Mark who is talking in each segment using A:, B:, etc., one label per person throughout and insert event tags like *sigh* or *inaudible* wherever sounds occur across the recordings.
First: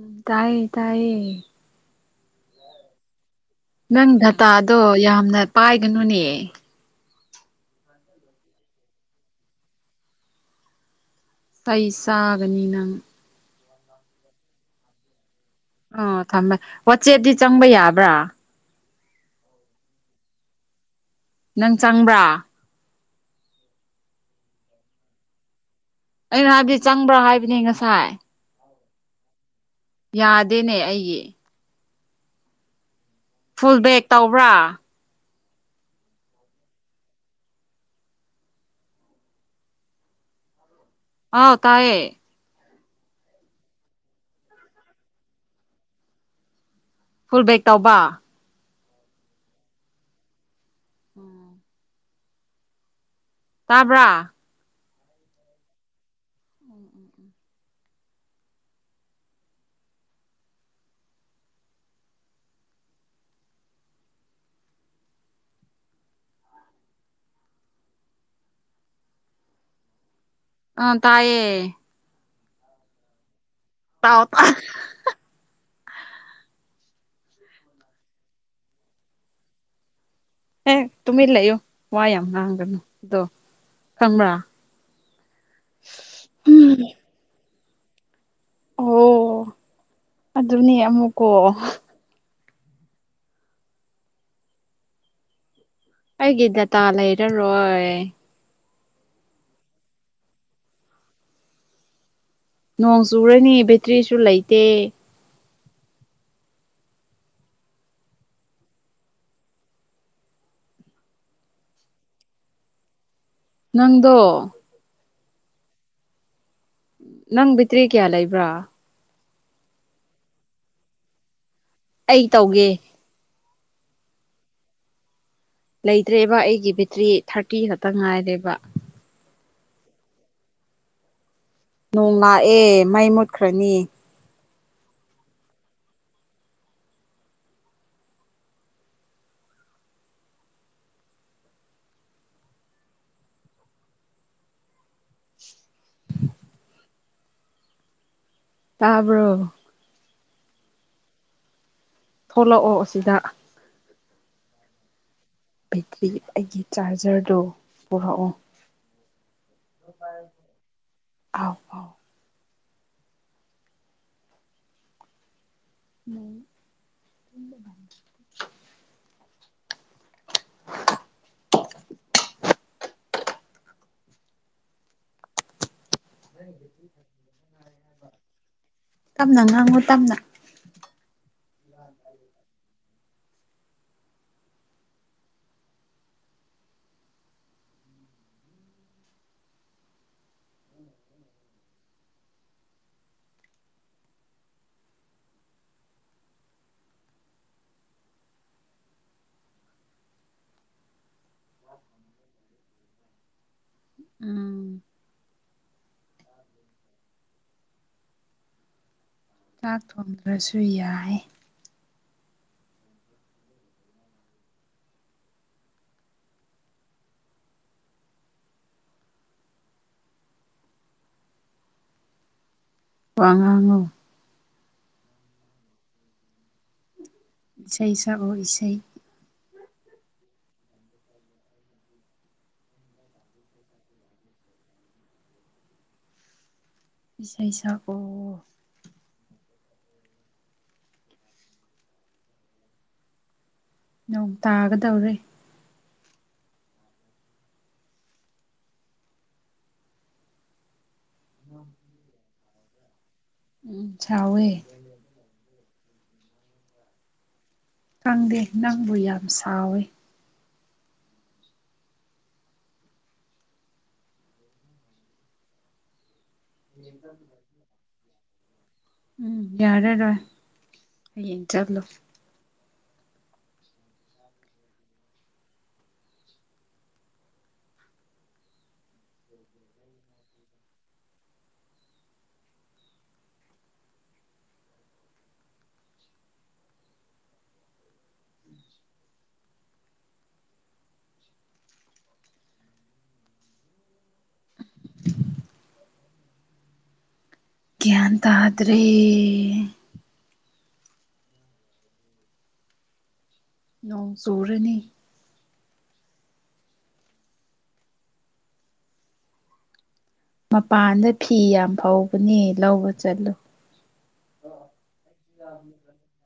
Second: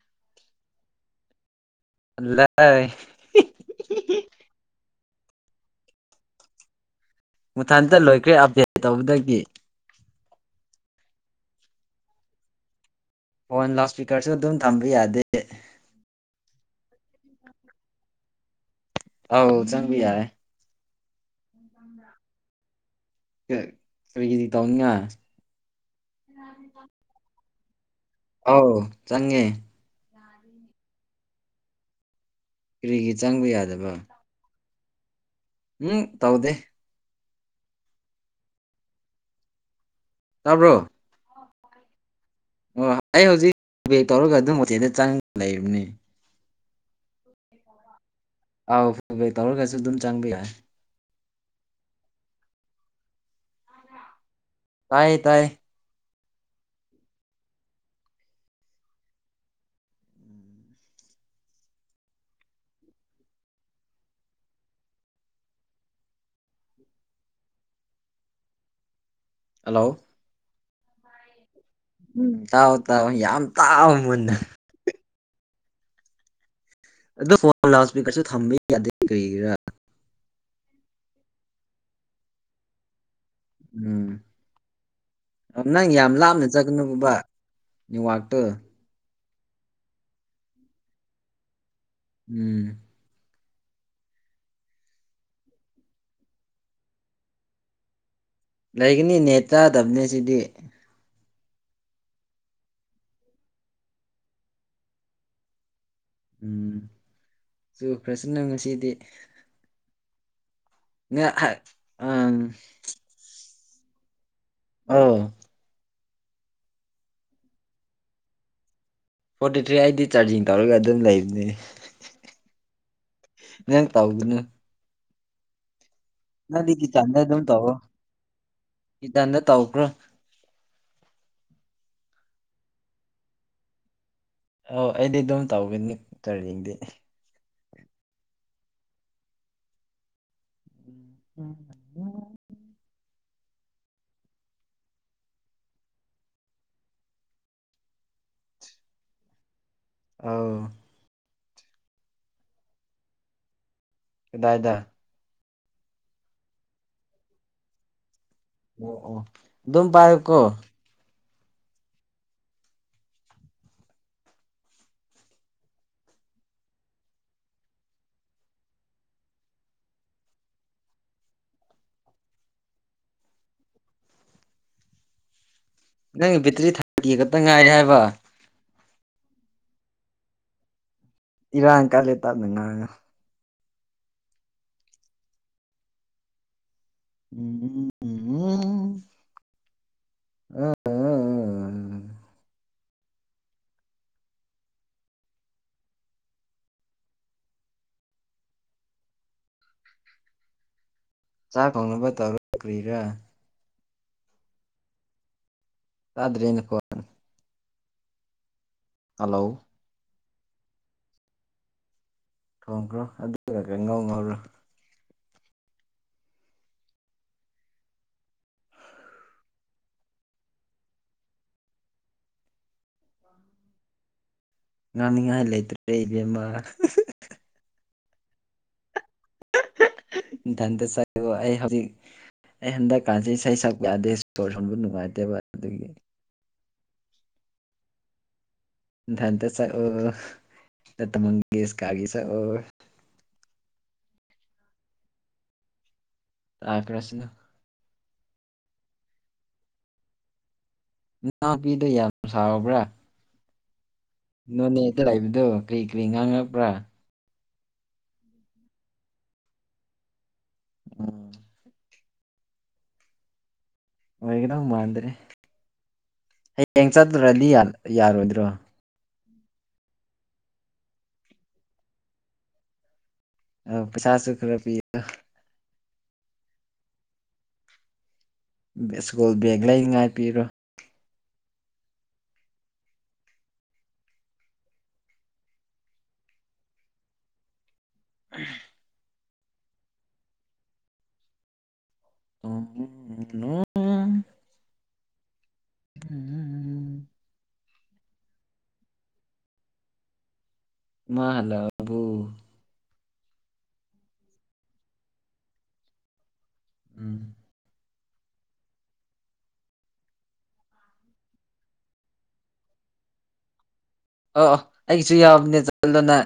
A: ꯎꯝ ꯇꯥꯏꯌꯦ ꯇꯥꯏꯌꯦ
B: ꯂꯩ
A: ꯅꯪ ꯗꯇꯥꯗꯣ ꯌꯥꯝ ꯌꯥꯝꯅ ꯄꯥꯏꯒꯅꯨꯅꯦ
B: ꯃꯨꯊꯟꯇ ꯂꯣꯏꯈ꯭ꯔꯦ ꯑꯞꯗꯦꯟ ꯇꯧꯕꯗꯒꯤ
A: ꯐ ꯆꯥꯕꯅꯤ ꯅꯪ
B: ꯐꯣꯟ ꯂꯥꯎꯠ ꯏꯁꯄꯤꯀꯔꯁꯨ ꯑꯗꯨꯝ ꯊꯝꯕ ꯌꯥꯗꯦ
A: ꯑꯣ ꯊꯝꯃꯦ ꯋꯥꯆꯦꯠꯗꯤ ꯆꯪꯕ ꯌꯥꯕ꯭ꯔꯥ
B: ꯑꯥꯎ ꯆꯪꯕꯤ ꯌꯥꯔ
A: ꯅꯪ ꯆꯪꯕ꯭ꯔꯥ
B: ꯀꯔꯤꯒꯤꯗꯤ ꯇꯧꯅꯤꯡꯉ
A: ꯑꯩꯅ ꯍꯥꯏꯕꯗꯤ ꯆꯪꯕ꯭ꯔꯥ ꯍꯥꯏꯕ ꯑꯗꯨ ꯌꯦ ꯉꯁꯥꯏ
B: ꯍ ꯆꯪꯦ
A: ꯌꯥꯗꯦꯅꯦ ꯑꯩꯒꯤ
B: ꯀꯔꯤꯒꯤ ꯆꯪꯕ
A: ꯐꯨꯜ
B: ꯌꯥꯗꯕ
A: ꯕꯦꯛ ꯇꯧꯕ꯭ꯔꯥ
B: ꯎꯝ ꯇꯥꯎꯗꯦ ꯇꯥꯕ꯭ꯔꯣ
A: ꯍꯥꯎ ꯇꯥꯏꯌꯦ
B: ꯑꯣ ꯑꯩ ꯍꯧꯖꯤꯛ ꯕꯦꯛ ꯇꯧꯔꯒ ꯑꯗꯨꯝ ꯍꯣꯇꯦꯜꯗ ꯆꯪ ꯂꯩꯕꯅꯤ
A: ꯐꯨꯜ ꯕꯦꯛ ꯇꯧꯕ
B: ꯑꯥꯎ ꯐ ꯇꯧꯔ ꯀꯁꯨ ꯑꯗꯨꯝ ꯆꯥꯡꯂꯤ ꯍꯥꯏ
A: ꯇꯥꯕ꯭ꯔꯥ
B: ꯇꯥꯏꯌꯦ ꯇꯥꯏ ꯍꯜꯂꯣ
A: ꯑ ꯇꯥꯏꯌꯦꯦ
B: ꯎꯝ ꯇꯥꯎ ꯇꯥꯎ ꯌꯥꯝ
A: ꯇꯥꯎ
B: ꯇꯥꯎꯗ
A: ꯇꯥ
B: ꯑꯣ ꯐꯣꯟ ꯂꯥꯎ ꯏꯁꯄꯤꯀꯔꯁꯨ ꯊꯝꯕ ꯌꯥꯗꯦ ꯀꯔꯤꯒꯤꯔꯥ
A: ꯑꯦ ꯇꯨꯃꯤ ꯂꯩ ꯌꯣ ꯋꯥꯌꯥꯝꯝ ꯅꯥꯡꯒꯣ ꯑꯗꯣ
B: ꯎꯝ
A: ꯈꯪꯕ꯭ꯔꯥ
B: ꯅꯪ ꯌꯥꯝ ꯂꯥꯞꯅ ꯆꯠꯒꯅꯨ ꯕꯕꯥ ꯑꯇ
A: ꯑꯣ ꯑꯗꯨ ꯑꯗꯨꯅꯤ ꯑꯃꯨꯀꯣ
B: ꯎꯝ
A: ꯍꯒꯗ ꯇꯂ ꯏꯔꯣ
B: ꯂꯩꯒꯅꯤ ꯅꯦ ꯆꯥꯗꯕꯅꯦ ꯁꯤꯗꯤ
A: ꯅꯣꯡ ꯆꯨꯔꯅꯤ ꯕꯦꯇ꯭ꯔꯤꯁꯨ ꯂꯩꯇꯦ
B: ꯎꯝ ꯁ ꯐꯖꯅ ꯉꯁꯤꯗꯤ *unintelligible*
A: ꯅꯪꯗꯣ
B: ꯑꯥ
A: ꯅꯪ ꯕ‌ꯦꯇ꯭ꯔꯤ ꯀꯌꯥ ꯂꯩꯕ꯭ꯔꯥ
B: ꯐꯣꯔꯇꯤ ꯊ꯭ꯔꯤ ꯑꯩꯗꯤ ꯆꯥꯔꯖꯤꯡ ꯇꯧꯔꯒ ꯑꯗꯨꯝ ꯂꯩꯕꯅꯦ
A: ꯑꯩ ꯇꯧꯒꯦ
B: ꯅꯪ ꯇꯥꯎꯒꯅꯨ
A: ꯂꯩꯇ꯭ꯔꯦꯕ ꯑꯩꯒꯤ ꯕꯦꯇ꯭ꯔꯤ
B: ꯀꯤꯠꯆꯟꯗ ꯑꯗꯨꯝ
A: ꯊꯥꯔꯇꯤ
B: ꯇꯧꯋꯣ
A: ꯈꯛꯇ ꯉꯥꯏꯔꯦꯕ
B: ꯀꯤꯠꯆꯟꯗ ꯇꯧꯈ꯭ꯔꯣ
A: ꯅꯣꯡ ꯂꯥꯛꯑꯦ ꯃꯩ ꯃꯨꯠꯈ꯭ꯔꯅꯤ
B: ꯑꯧ ꯑꯩꯗꯤ ꯑꯗꯨꯝ ꯇꯧꯒꯅꯤ ꯀꯔꯤꯡꯗꯤ ꯎꯝ
A: ꯇꯥꯕ꯭ꯔꯣ
B: ꯑꯥꯎ
A: ꯊꯣꯛꯂꯛꯑꯣ ꯑꯁꯤꯗꯥ
B: ꯀꯥꯏꯗꯥꯏꯗꯥ
A: ꯕꯦꯠꯇ꯭ꯔꯤ ꯑꯩꯒꯤ ꯆꯥꯔꯖꯔꯗꯣ ꯄꯨꯔꯛꯑꯣ
B: ꯑꯣ ꯑꯣ ꯑꯗꯨꯝ ꯄꯥꯏꯎꯀꯣ
A: ꯑ ꯑꯥꯎ ꯑꯥꯎ *unintelligible* *unintelligible*
B: ꯅꯪꯒꯤ ꯕꯦꯇ꯭ꯔꯤ ꯊꯥꯒ ꯈꯛꯇ ꯉꯥꯏꯔꯦ ꯍꯥꯏꯕ
A: ꯇꯞꯅ ꯉꯥꯡꯉꯨ ꯇꯞꯅ
B: ꯏꯔꯥꯡ ꯀꯂꯦ ꯇꯞꯅꯉꯥꯡꯉ ꯎꯝ ꯎꯝ ꯎꯝ ꯎꯝ ꯎꯝ *unintelligible* ꯆꯥ ꯊꯣꯡꯅꯕ ꯇꯧꯔꯣ ꯀ꯭ꯔꯤꯔꯥ꯫
A: ꯎꯝ
B: ꯇꯥꯗꯔꯦ ꯅꯈꯣꯟ꯫
A: ꯆꯥꯛ ꯊꯣꯡ ꯗ꯭ꯔꯁꯨ ꯌꯥꯏ
B: ꯊꯣꯡꯈ꯭ꯔꯣ ꯑꯗꯨꯒ ꯀꯪꯉꯧ ꯉꯧꯔꯣ꯫
A: ꯋꯥ ꯉꯥꯡꯉꯣ꯫
B: ꯉꯥꯡꯅꯤꯉꯥꯏ ꯂꯩꯇ꯭ꯔꯦ ꯏꯕꯦꯝꯃ꯫
A: ꯏꯁꯩ ꯁꯛꯑꯣ ꯢꯁꯩ꯫
B: ꯏꯊꯟꯇ ꯆꯣ ꯑꯩ ꯍꯧꯖꯤꯛ ꯑꯩ ꯍꯟꯗꯛꯀꯥꯟꯁ ꯏꯁꯩ ꯁꯛꯄ ꯌꯥꯗꯦ ꯁꯣꯔ ꯁꯣꯟꯕ ꯅꯨꯡꯉꯥꯏꯇꯦꯕ ꯑꯗꯨꯒꯤ꯫
A: ꯏꯁꯩ ꯁꯛꯑꯣ꯫
B: ꯏꯟꯊꯟꯇ ꯁꯛꯑꫭ ꯂꯥꯇ ꯃꯪꯒꯦꯁꯀꯥꯔꯒꯤ ꯁꯛꯑꯣ꯫
A: ꯅꯣꯡ ꯇꯥꯒꯗꯧꯔꯦ꯫
B: ꯇꯥꯒ꯭ꯔꯁꯅꯨ꯫ ꯅꯅꯥꯎ ꯅꯨꯄꯤꯗꫭ ꯌꯥꯝ ꯁꯥꯎꯕ꯭ꯔꯥ꯫
A: ꯎꯝ ꯁꯥꯎꯋꯦ
B: ꯅꯣꯅꯦꯗ ꯂꯩꯕꯗꯨ ꯀꯔꯤ-ꯀꯔꯤ ꯉꯥꯡꯉꯛꯄ꯭ꯔꯥ꯫
A: ꯀꯪꯗꯦ ꯅꯪꯕꯨ ꯌꯥꯝ ꯁꯥꯎꯋꯦ꯫
B: ꯎꯝ ꯑꯣꯏꯒꯗꯧ ꯃꯥꯟꯗ꯭ꯔꯦ꯫ ꯍꯌꯦꯡ ꯆꯗꯔꯗꯤ ꯌꯥꯜ ꯌꯥꯔꯣꯏꯗ꯭ꯔꯣ꯫
A: ꯎꯝ ꯌꯥꯔꯔꯣꯏ ꯍꯌꯦꯡ ꯆꯠꯂꯨ꯫
B: ꯑ ꯄꯩꯁꯥꯁꯨ ꯈꯔ ꯄꯤꯌꫭ꯫ ꯕꯦꯁ ꯁ꯭ꯀꫭꯜ ꯕꯦꯒ ꯂꯩꯅꯤꯡꯉꯥꯏ ꯄꯤꯔꯣ꯫ *unintelligible* *unintelligible*
A: *unintelligible*
B: *unintelligible*
A: ꯒ꯭ꯌꯥꯟ ꯇꯥꯗ꯭ꯔꯦ꯫
B: ꯃꯥ ꯍꯜꯜꯛꯑꯕꯨ
A: ꯅꯣꯡ ꯆꯨꯔꯅꯤ꯫
B: ꯎꯝ
A: ꯃꯄꯥꯟꯗ ꯐꯤ ꯌꯥꯝ ꯐꯧꯕꯅꯦ ꯂꯧꯕ ꯆꯠꯂꯨ꯫
B: ꯑ ꯑꯩꯒꯤꯁꯨ ꯌꯥꯕꯅꯦ ꯆꯠꯂꯣꯅ꯫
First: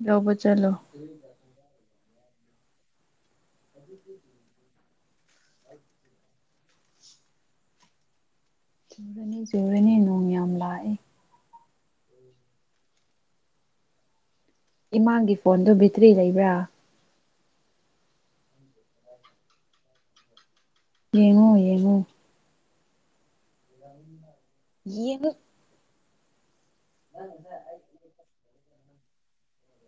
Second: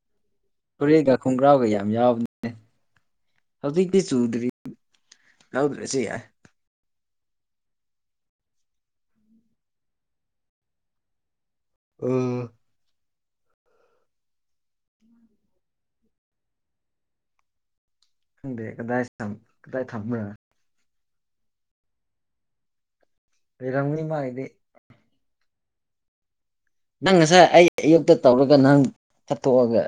A: ꯂꯧꯕ ꯆꯠꯂꯣ
B: ꯐꯨꯔꯤꯠꯒ ꯈꯣꯡꯒ꯭ꯔꯥꯎꯒ ꯌꯥꯝ ꯌꯥꯎ ꯍꯧꯖꯤꯛꯇꯤ ꯆꯨꯗ꯭ꯔꯤ꯫ ꯂꯧꯗ꯭ꯔꯁꯨ ꯌꯥꯏ꯫
A: ꯆꯨꯨꯔꯅꯤ-ꯆꯨꯔꯅꯤ ꯅꯣꯡ ꯌꯥꯝ ꯂꯥꯛꯑꯦ꯫
B: ꯑꯥ꯫
A: ꯏꯃꯥꯡꯒꯤ ꯐꯣꯟꯗꯨꯣ ꯕꯦꯇ꯭ꯔꯤ ꯂꯩꯕ꯭ꯔꯥ
B: ꯗꯦ ꯀꯗꯥꯏ ꯀꯗꯥꯏ ꯊꯝꯝꯕ꯭ꯔ
A: ꯌꯦꯉꯣ ꯌꯦꯉꯣ
B: ꯔꯪꯅꯤ ꯃꯥ ꯏꯗꯤ
A: ꯌꯦ
B: ꯅꯪ ꯉꯁꯥꯏ ꯑꯩ ꯑꯌꯨꯛꯇ ꯇꯧꯔꯒ ꯅꯪ ꯍꯥꯠꯇꯣꯛꯑꯒ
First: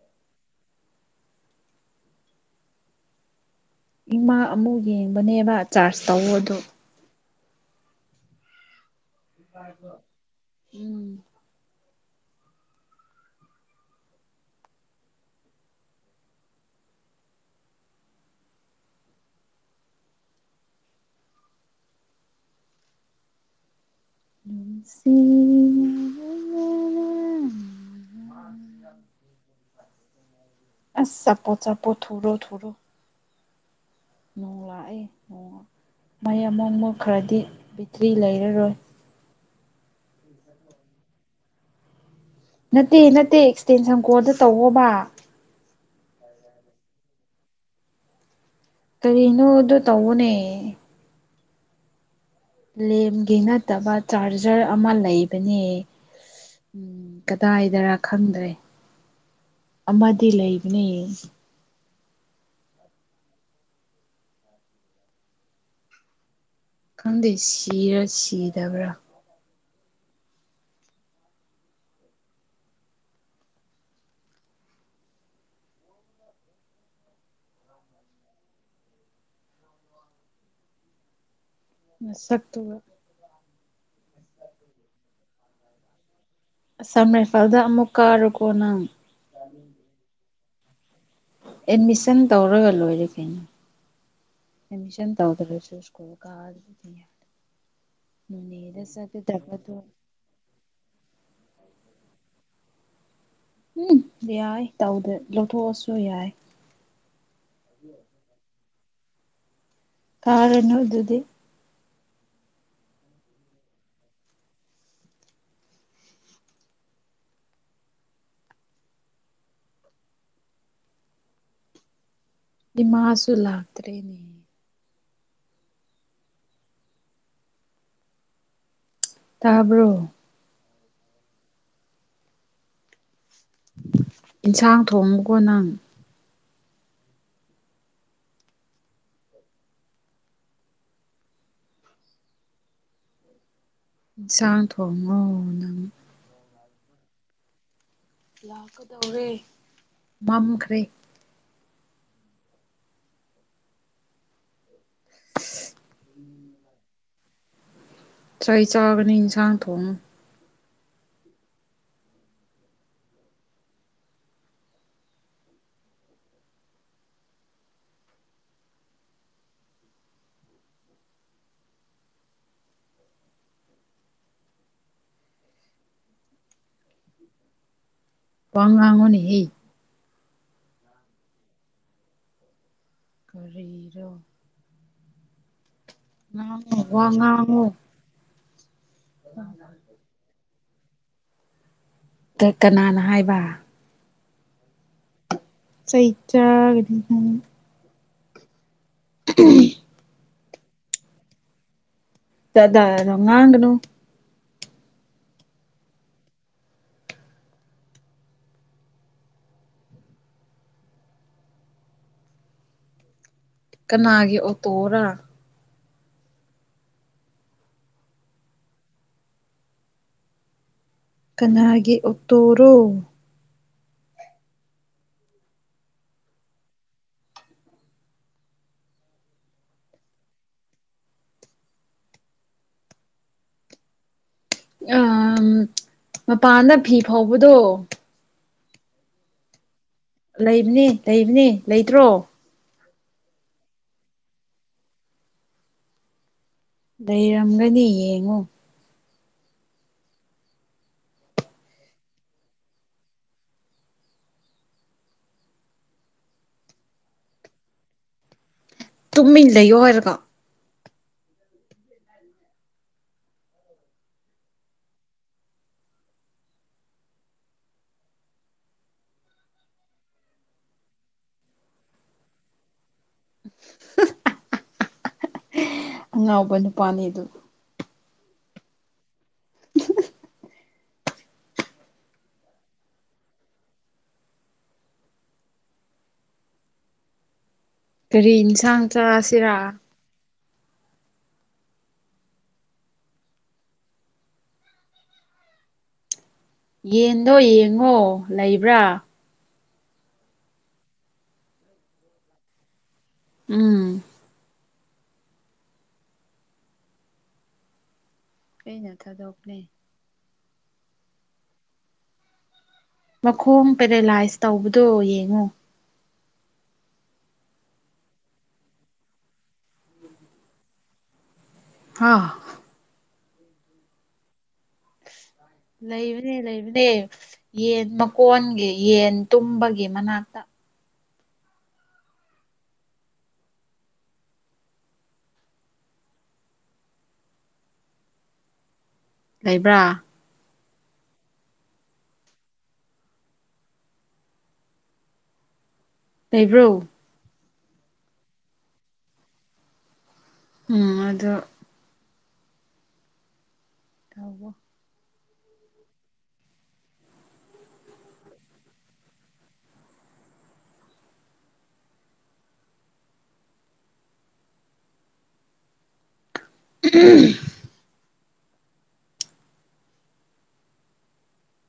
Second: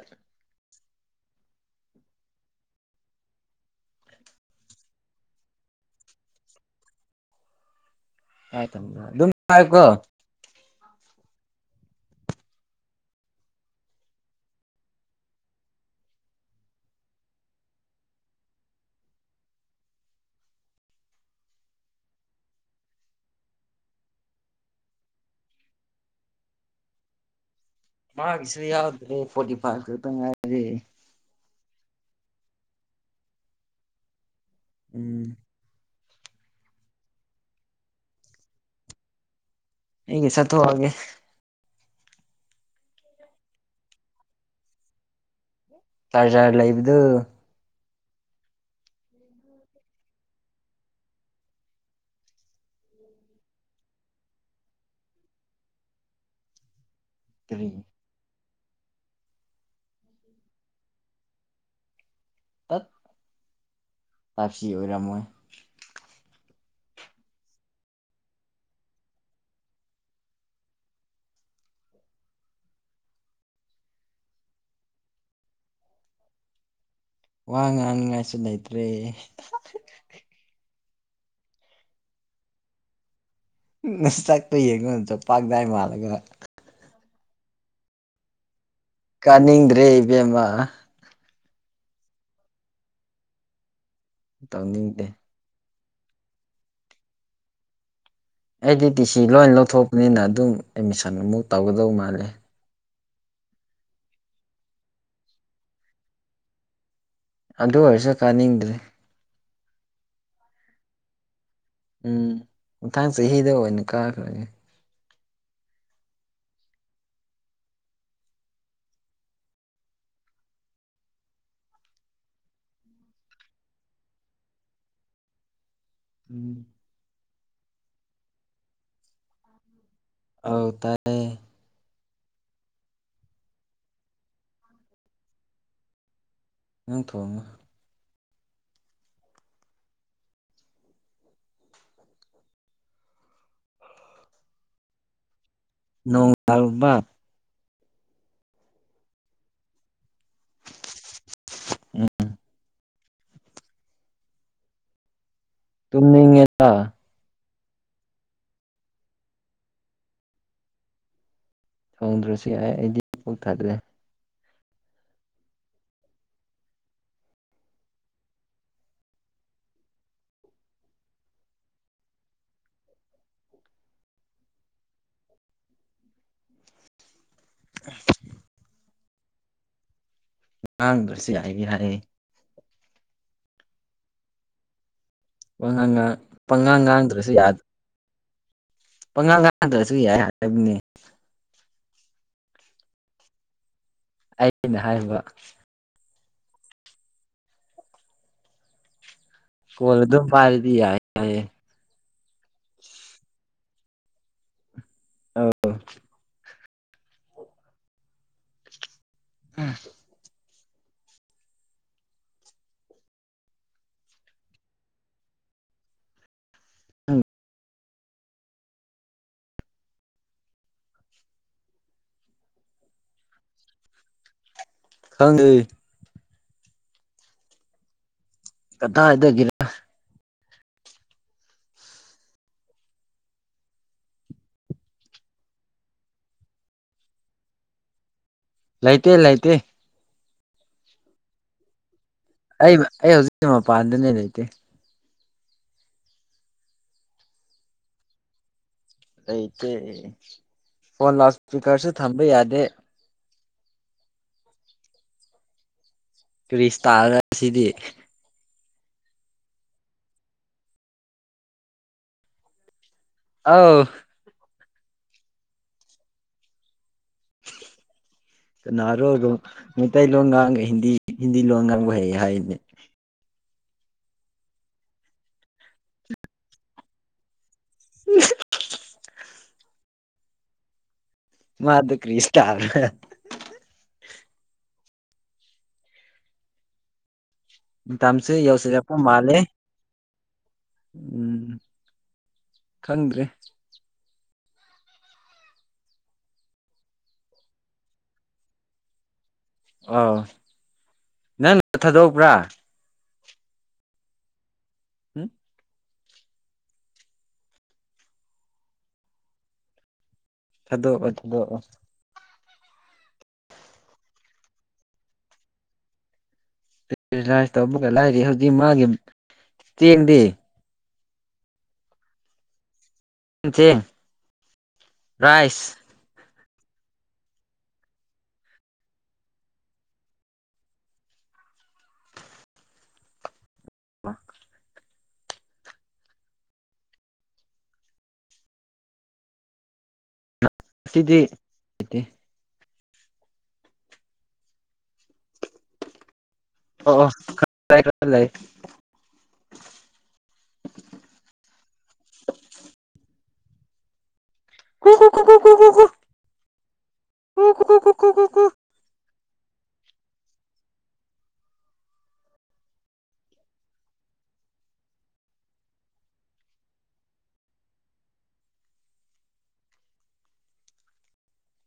A: ꯏꯃꯥ ꯑꯃꯨꯛ ꯌꯦꯡꯕꯅꯦꯕ ꯆꯥꯔꯖ ꯇꯧꯗꯣ
B: ꯍꯥꯏꯥꯏ ꯇꯝ ꯍꯥꯏ ꯑꯗꯨꯝꯥꯏꯀꯣ
A: ꯎꯝ ꯅꯨꯡꯁꯤ ꯌꯥ
B: ꯃꯥꯒꯤꯁꯤ ꯌꯥꯎꯗ꯭ꯔꯦ ꯐꯣꯗꯤ ꯑ
A: ꯑꯁ ꯆꯄꯣꯠ ꯆꯄꯣꯠ ꯊꯔꯣ ꯊꯔꯣ ꯅꯣꯡ ꯂꯥꯛꯑꯦ
B: ꯎꯝ
A: ꯅꯣꯡ ꯃꯩ ꯑꯃꯛꯃ ꯈꯔꯗꯤ ꯕꯦꯇ꯭ꯔꯤ ꯂꯩꯔꯔꯣꯏ
B: ꯍꯒꯤ ꯆꯠꯣꯑꯦ
A: ꯅꯠꯇꯦ ꯅꯠꯇꯦ ꯑꯦꯛꯁꯇꯦꯟꯁꯟ ꯀꯣꯟꯗ ꯇꯧꯋꯣꯕ
B: ꯆꯥꯔꯖꯥꯔ ꯂꯩꯕꯗꯨ
A: ꯀꯔꯤ ꯏꯅꯣ ꯑꯗꯨ ꯇꯧꯅꯦ ꯂꯦꯝꯒꯤ ꯅꯠꯇꯕ ꯆꯥꯔꯖꯔ ꯑꯃ ꯂꯩꯕꯅꯦ ꯎꯝ
B: ꯀꯔꯤ
A: ꯀꯗꯥꯏꯗꯔ ꯈꯪꯗ꯭ꯔꯦ ꯑꯃꯗꯤ ꯂꯩꯕꯅꯦ
B: ꯇꯥꯠ ꯇꯥꯞꯁꯤ ꯑꯣꯏꯔꯝꯃꯣꯏ
A: ꯈꯪꯗꯦ ꯁꯤꯔ ꯁꯤꯗꯕ꯭ꯔꯥ
B: ꯋꯥ ꯉꯥꯡꯅꯤꯡꯉꯥꯏꯁꯨ ꯂꯩꯇ꯭ꯔꯦ
A: ꯅꯥꯁꯛꯇꯨꯒ
B: ꯅꯁꯥꯛꯇꯨ ꯌꯦꯡꯌꯣ ꯖꯥꯄꯛꯗꯥꯏ ꯃꯥꯂꯒ
A: ꯑꯁꯝ ꯔꯥꯏꯐꯜꯗ ꯑꯃꯨꯛ ꯀꯥꯔꯨꯀꯣ ꯅꯪ
B: ꯀꯅꯤꯡꯗ꯭ꯔꯦ ꯏꯕꯦꯝꯃ ꯑ
A: ꯑꯦꯠꯃꯤꯁꯟ ꯇꯧꯔꯒ ꯂꯣꯏꯔꯦ ꯀꯩꯅꯣ ꯑꯦꯃꯤꯁꯟ
B: ꯇꯧꯅꯤꯡꯗꯦ
A: ꯇꯧꯗ꯭ꯔꯁꯨ ꯀꯣ ꯀꯥ *unintelligible*
B: ꯑꯩꯗꯤ ꯇꯤ ꯁꯤ ꯂꯣꯏ ꯂꯧꯊꯣꯛꯄꯅꯤꯅ ꯑꯗꯨꯝ ꯑꯦꯠꯃꯤꯁꯟ ꯑꯃꯨꯛ ꯇꯧꯒꯗꯧ ꯃꯥꯜꯂꯦ
A: ꯎꯝ ꯌꯥꯏ ꯇꯧꯗ ꯂꯧꯊꯣꯛꯑꯁꯨ ꯌꯥꯏ
B: ꯑꯗꯨ ꯑꯣꯏꯔꯁꯨ ꯀꯥꯅꯤꯡꯗꯔꯦ
A: ꯀꯥꯔꯨꯅꯨ ꯑꯗꯨꯗꯤ
B: ꯎꯝ ꯃꯊꯥꯡ ꯆꯍꯤꯗ ꯑꯣꯏꯅ ꯀꯥꯈ꯭ꯔꯒꯦ
A: ꯗꯤꯃꯥꯁꯨ ꯂꯥꯛꯇ꯭ꯔꯦꯅꯦ
B: ꯎꯝ
A: ꯇꯥꯕ꯭ꯔꯣ
B: ꯍꯧ ꯇꯥꯏꯌꯦ
A: ꯏꯟꯁꯥꯡ ꯊꯣꯡꯉꯨꯀꯣ ꯅꯪ
B: ꯅꯪ ꯊꯣꯡꯉꯣ
A: ꯏꯟꯁꯥꯡ ꯊꯣꯡꯉꯣ ꯅꯪ
B: ꯅꯣꯡ *unintelligible*
A: ꯂꯥꯛꯀꯗꯧꯔꯦ ꯃꯥꯝꯈ꯭ꯔꯦ
B: ꯎꯝ ꯇꯨꯨꯝꯅꯤꯡꯉ‌ꯦꯕꯥ
A: ꯆꯩ ꯆꯥꯒꯅꯤ ꯏꯟꯁꯥꯡ ꯊꯣꯡꯉꯨ
B: ꯊꯣꯡꯗ꯭ꯔꯁꯨ ꯌꯥꯢ ꯑꯩꯗꯤ ꯄꯥꯜꯂꯦ *unintelligible*
A: ꯋꯥ ꯉꯥꯡꯉꯨꯅꯦꯍꯦ
B: ꯉꯥꯡꯗ꯭ꯔꯥꯁꯨ ꯌꯥꯢꯗꯤ ꯍꯥꯏ
A: ꯀꯔꯤꯔꯣ
B: ꯄꯉꯥꯡꯉꯥꯡ
A: ꯉꯥꯡꯉꯣ
B: ꯄꯉꯥꯡ
A: ꯋꯥ
B: ꯉꯥꯡꯗ꯭ꯔꯁꯨ ꯌꯥꯏ
A: ꯉꯥꯡꯉꯣ
B: ꯄꯪꯉꯥ ꯉꯥꯡꯗ꯭ꯔꯥꯁꯨ ꯌꯥꯏ ꯍꯥꯏ ꯍꯥꯏꯕꯅꯦ
A: ꯗ‌ꯣ ꯀꯅꯥꯅ ꯍꯥꯏꯕ
B: ꯑꯩꯅ ꯍꯥꯏꯕꯥ
A: ꯀꯩ ꯆꯗꯤ
B: ꯐ‌ꯧꯜꯗꯨꯝ ꯐꯥꯔꯗꯤ ꯌꯥ ꯌꯥꯦ
A: ꯆꯗꯥꯗ ꯉꯒꯅꯨ
B: *unintelligible* ꯑꯥ
A: ꯀꯅꯥꯒꯤ ꯑꯣ ꯇꯣꯔ
B: ꯑꯪ
A: ꯀꯅꯥꯒꯤ ꯎꯠꯇꯣꯔꯣ
B: ꯈꯪꯉ ꯀꯗꯥ ꯍꯥꯏꯗꯒꯦꯔ
A: ꯎ ꯃꯄꯥꯟꯗ ꯐꯤ ꯐꯥꯎꯕꯗꯣ
B: ꯂꯥꯏꯇ ꯂꯥꯏꯇ
A: ꯂꯩꯕꯅꯤ ꯂꯩꯕꯅꯤ ꯂꯩꯇ꯭ꯔꯣ
B: ꯑꯩ ꯑꯩ ꯍꯧꯖꯤꯛꯁꯦ ꯃꯄꯥꯟꯗꯅꯦ ꯂꯩꯇꯦ
A: ꯂꯩꯔꯝꯒꯅꯤ ꯌꯦꯡꯉꯣ
B: ꯂꯩꯇꯦ ꯐꯣꯟ ꯂꯥꯎ ꯏꯁꯄꯤꯀꯔꯁꯨ ꯊꯝꯕ ꯌꯥꯗꯦ ꯇꯔꯤꯁ ꯇꯥ ꯁꯤꯗꯤ
A: ꯇꯨꯝꯃꯤꯟ ꯂꯩꯌꯣ ꯍꯥꯏꯔꯀꯣ
B: ꯑꯥꯎ ꯀꯅꯥꯔꯣꯔꯣ ꯃꯩꯇꯩ ꯂꯣꯟ ꯉꯥꯡꯒ ꯍꯤꯟꯗꯤ ꯍꯤꯟꯗꯤ ꯂꯣꯟ ꯉꯥꯡꯕ ꯍꯩ ꯍꯥꯏꯗꯤ
A: *unintelligible* ꯉ ꯉꯕ ꯅꯤꯄꯅꯤ ꯑꯗꯨ
B: ꯎꯝ ꯃꯥꯗꯨ ꯀꯔꯤ ꯁꯔꯅ
A: ꯀꯔꯤ
B: ꯃꯇꯝꯁꯦ
A: ꯌꯦꯟꯁꯥꯡ
B: ꯌꯧꯁꯤꯜꯂꯛꯄ ꯃꯥꯜꯂꯦ
A: ꯆꯥꯁꯤꯔ
B: ꯎꯝ ꯊꯟ꯭ꯔꯔꯤ
A: ꯌꯦꯟꯗꯣ ꯌꯦꯡꯉꯣ ꯂꯩꯕ꯭ꯔꯥ
B: ꯑꯣ ꯅ ꯃ ꯊꯗꯧ ꯄꯨꯔꯥ
A: ꯎꯝ
B: ꯎꯝ
A: ꯀꯩ ꯅ ꯊꯥꯗꯣꯛꯈꯔꯦ
B: ꯊꯗꯣꯛꯑꯣ ꯊꯗꯣꯛꯑꯣ
A: ꯃꯈꯣꯡ ꯄꯦꯔꯦꯂꯥꯏꯁ ꯇꯧꯕꯗꯣ ꯌꯦꯡꯉꯣ
B: ꯀꯇꯂꯥꯏ ꯇꯧꯕꯒ ꯂꯥꯏꯔꯤ ꯍꯧꯖꯤꯛ ꯃꯥꯒꯤ ꯆꯦꯡꯗꯤ
A: ꯑ
B: ꯎ ꯆꯦ ꯔꯥꯏꯁ
A: ꯂꯩꯕꯅꯦ ꯂꯩꯕꯅꯦ ꯌꯦꯟ ꯃꯀꯣꯟꯒꯤ ꯌꯦꯟ ꯇꯨꯝꯕꯒꯤ ꯃꯅꯥꯛꯇ
B: ꯋꯥ
A: ꯂꯩꯕ꯭ꯔꯥ
B: ꯁꯤꯗꯤ
A: ꯂꯩꯕ꯭ꯔꯣ
B: ꯇꯏ *inaudible*
A: ꯎꯝ ꯑꯗꯣ ꯇꯕ
B: *unintelligible*
A: ꯎꯝ